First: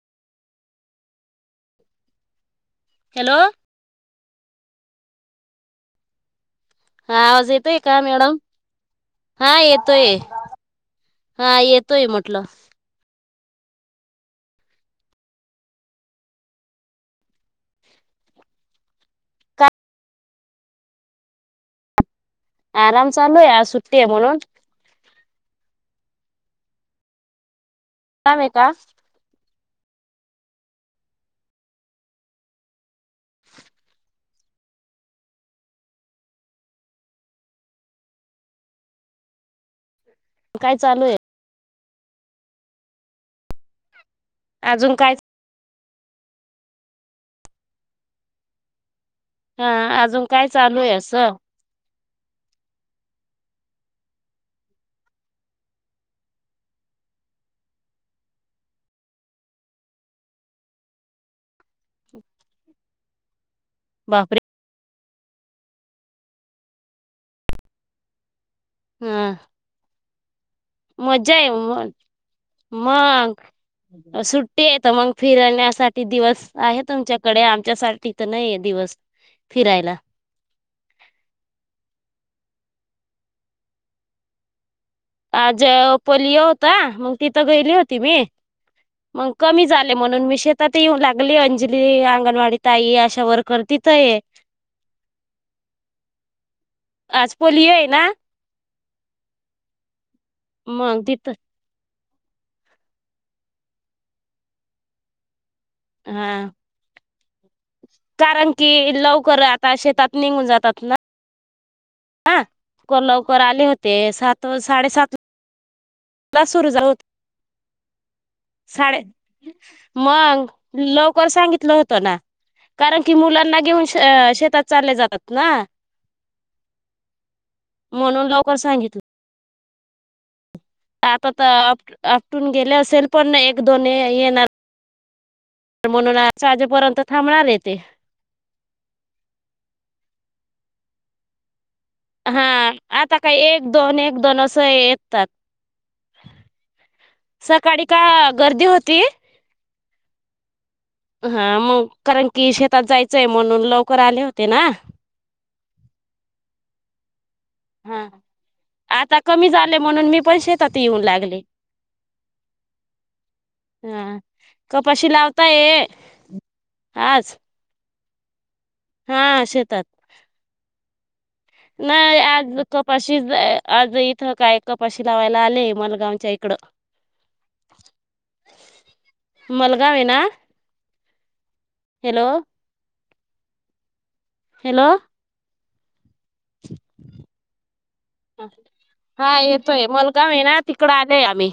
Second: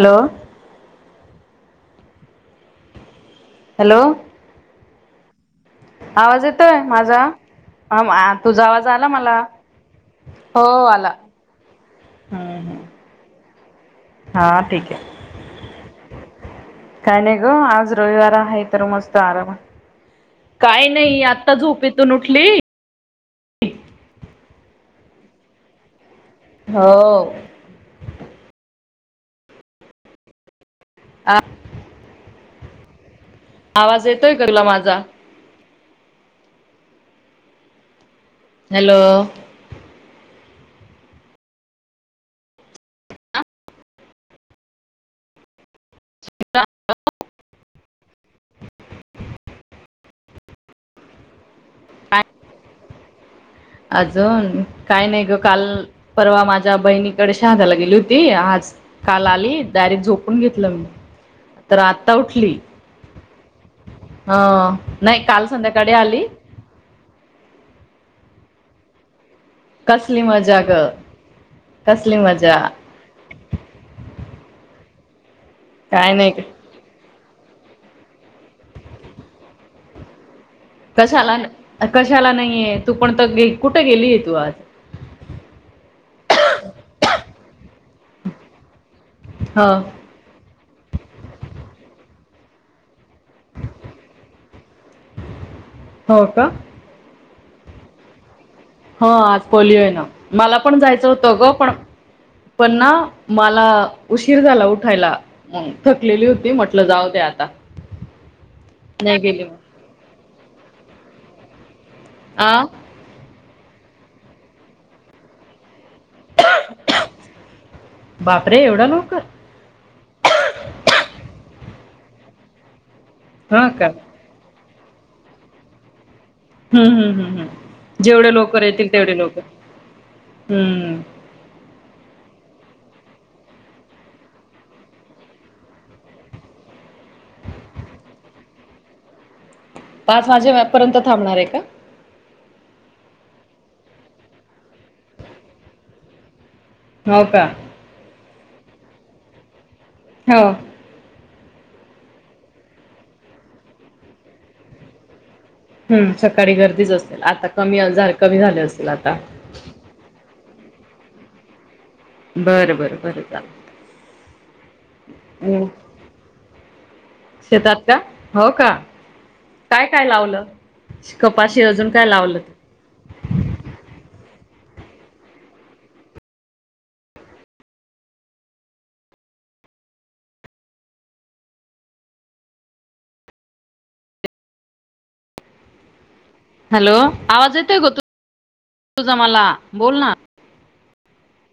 Hello. Hello hello आवाज येतोय हा आवाज येतोय का माझा मॅडम तुझा आवाज आला मला? हा येतोय हो आला हा येतोय म्हटलं ह्. हा ठीक आहे. काय नाही ग आज रविवार आहे तर मस्त आराम काय नाही आत्ता झोपतून उठली. आराम चालू आहे सुट्टी आहे म्हणून हो. काम का? अ आवाज येतोय तूला माझा? हॅलो काय चालू आहे? अजून काय? श [unintelligible] हा अजून काय चालू आहे अस? अजून काय नाही ग काल परवा माझ्या बहिणीकडे शहाजाला गेली होती. आज काल आली डायरेक्ट झोपून घेतलं मी तर आता उठली. [unintelligible] बा ह नाही काल संध्याकाळी आली. हम् कसली मजा ग मग कसली मजा? मग सुट्टी येत मग फिरण्यासाठी काय नाही दिवस आहे तुमच्या कडे आमच्यासाठी तर नाही दिवस फिरायला कशाला, कशाला नाहीे तू पण त गे कुठे गेली आहे तू आज? आ ज पोलिओ होता मग तिथं गेली होती. मी मग कमी ह झाले म्हणून मी श आ ते येऊन लागली अंजली अंगणवाडी ताई अशा वर्कर तिथंय हो का? आज पोलिओ आहे ना? ह आज पोलिओ आहे ना मला पण मग जायचं तिथं होतं ग पण पण ना मला उशीर झाला उठायला थकलेली हा होती म्ह जाऊदे आता. कारण की नाही लवकर गेली आता मग शेतात निघून जातात ना. हा आ लवकर लवकर आले होते सात साडे सात ला सुरू जाऊत बापरे एवढा साडे. लवकर मग लवकर सांगितलं होतं ना. कारण कि मुलांना हा घेऊन का शेतात चालले जातात ना? हम्म हम्म हम्म हम् म्हणून जेवढे लवकर लोक राहतील सांगितलं तेवढे लोक हम्मम्म. आता तर आप आपटून गेले असेल पण एक, दोन येणार तर म्हणून आ आजेपर्यंत थांबणार य तेे पाच वाजेपर्यंत थांबणार आहे का? हा आता काय एक दोन एक दोन असं येतात. हो का सकाळी का गर्दी होती? हो. हा मग कारण की शेतात जायचंय म्हणून लवकर आले होते ना. हम्म सकाळी गर्दीच असते आता कमी हा झा कमी झाले असल आता. कमी झाले म्हणून मी पार शेतात येऊन लागले. ह [unintelligible] बर, बर, बर चाल. हा कपाशी लावताय आज शेतात. का हो का हा शेतात काय काय लावलं कपाशी अजून काय नाही लावल? आज कपाशी आज इथं काय कपाशी लावायला आले मलगावच्या इकडं. [inaudible] मलगाव आहे ना. हॅलो. हॅलो. हॅलो आवाज येतय गो तू तुझा हा मला येतोय बोल ना. मलगाव आहे तिकडं आले आहे आम्ही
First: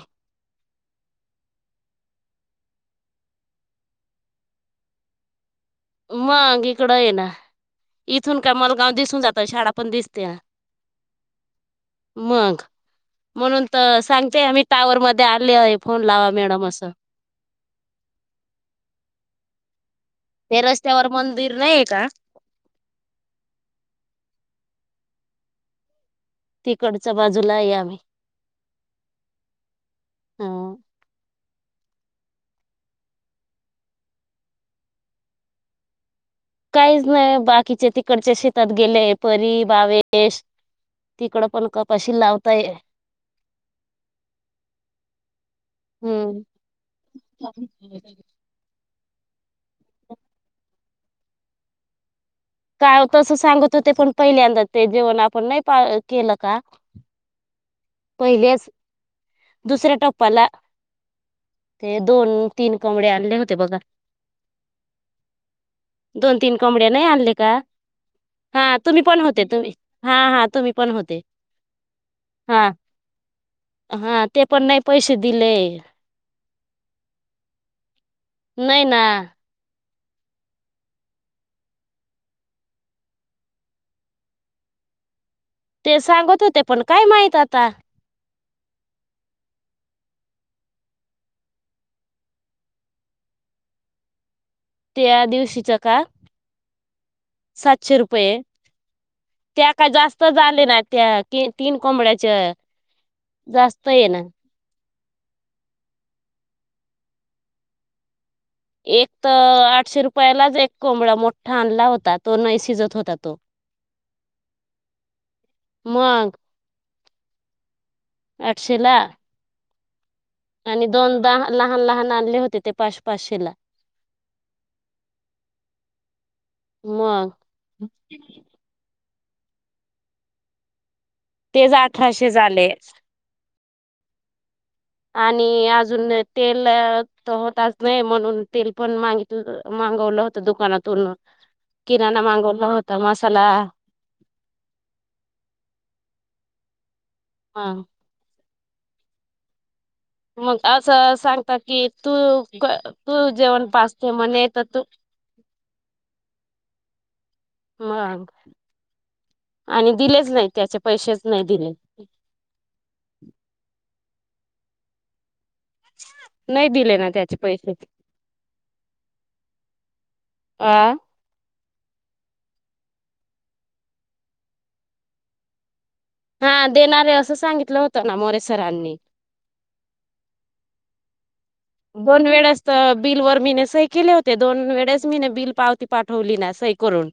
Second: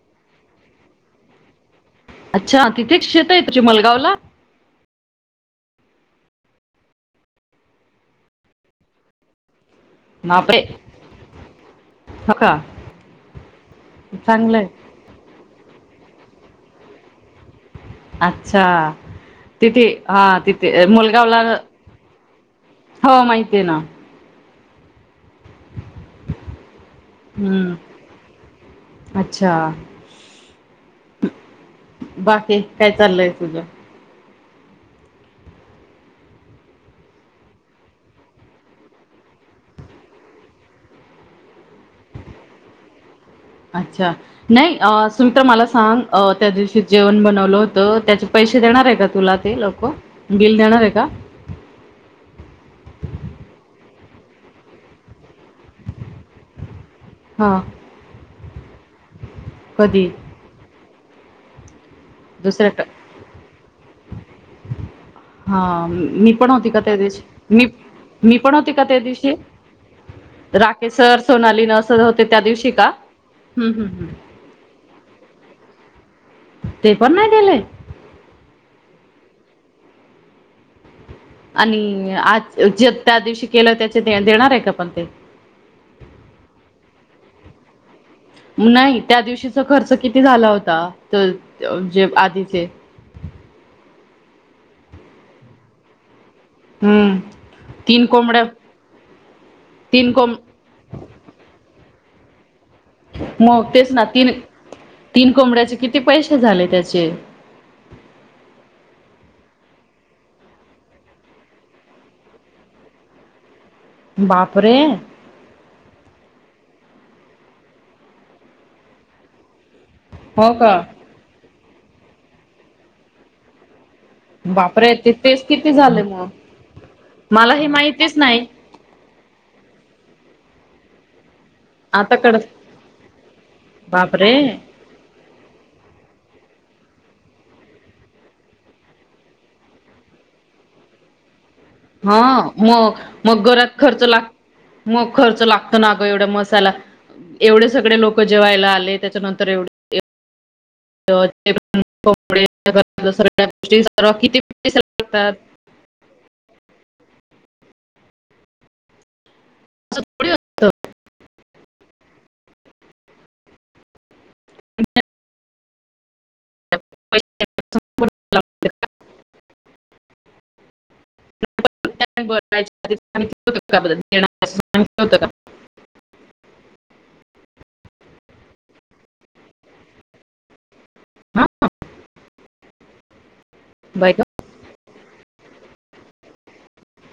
अच्छा तिथेच शेत आहे तुझे मलगावला. मग इकडं आहे ना इथून काय मलगाव दिसून जातं शाळा पण दिस बापरे. हो का मग म्हणून तर सांगते आम्ही चांगलंय पावर मध्ये. ते आले आहे फोन लावा मॅडम अस. अच्छा तिथे हा ते तिथे रस्त्यावर मुळगावला मंदिर नाही का हो माहिती आहे ना. तिकडच्या बाजूला आहे हम्म आम्ही अच्छा. ह बाकी काय चाललंय तुझ? काहीच नाही बाकीचे तिकडच्या शेतात गेलेय परी भावेश तिकड पण कपाशी लावताय. अच्छा नाही सुमित्रा मला सांग हम्म त्या दिवशी जेवण बनवलं होतं त्याच्या पैसे देणार आहे का तुला ते लोक बिल देणार आहे का? काय तसं सांगत होते पण पहिल्यांदा ते जेवण आपण नाही पा केलं का. हा [inaudible] पहिल्याच दुसऱ्या कधी? टप्पाला ते दोन, दुसऱ्या तीन ट कोबडे आणले होते बघा. हां. मी दोन, पण तीन होती का कोबड्या त्या नाही दिवशी? आणले का. मी मी पण होती हा का त्या तुम्ही पण दिवशी? होते तुम्ही हा हा तुम्ही पण राकेश होते सर, सोनाली न सर होते त्या हा. दिवशी का? हं, हं, हं. हा ते पण नाही पैसे दिले. ते पण नाही दिले. नाही ना. आणि आज जे त्या दिवशी केलं त्याचे देणार आहे का पण ते? ते सांगत होते पण काय माहित आता. नाही त्या दिवशीचा खर्च किती झाला होता जे आधीचे? त्या दिवशीच का. हं. सातशे रुपये कोंबड्या त्या का तीन जास्त कोंब झाले ना त्या तीन कोबडयाचे मग तेच ना तीन तीन कोंबड्याचे किती पैसे झाले त्याचे? एक तर आठशे रुपयालाच एक कोंबळा मोठा आणला होता तो नाही शिजत होता त. बापरे मग [inaudible] आठशेला. हो का आणि दोन द लहान, लहान आणले होते ते पाच, पाचशे ला. बापरे ते तेच किती झाले मग मग मला हे माहितीच नाही. तेच आता अठराशे कळत झाले.... बापरे.... आणि अजून तेल होतच नाही म्हणून तेल पण मागित... तू मगवलं होतं दुकानातूनन... हा मग मग मसाला घरात खर्च लागत.... मग खर्च लागत ना ग एवढ मसायला एवढे हा सगळे लोक जेवायला आले त्याच्यानंतर एवढ... मग असं सांगत की तू कोंबडे तू सगळ्या जेवण गोष्टी पाचते सर्व किती म्हणे तर पैसे तू... लागतात मग.... आणि असं दिलेच थोडी नाही असतं त्याचे पैसेच नाही दिले.... नाही दिले ना त्याचे पैसे... पैसे अं.... होत का? हा देणार आहे असं सांगितलं होतं ना मोरेसरांनी का हा दोन वेळ असतं बिल व मने... सही केले बाई होते दोन वेळेस मी ना बिल पावती पाठवली ना सही करून....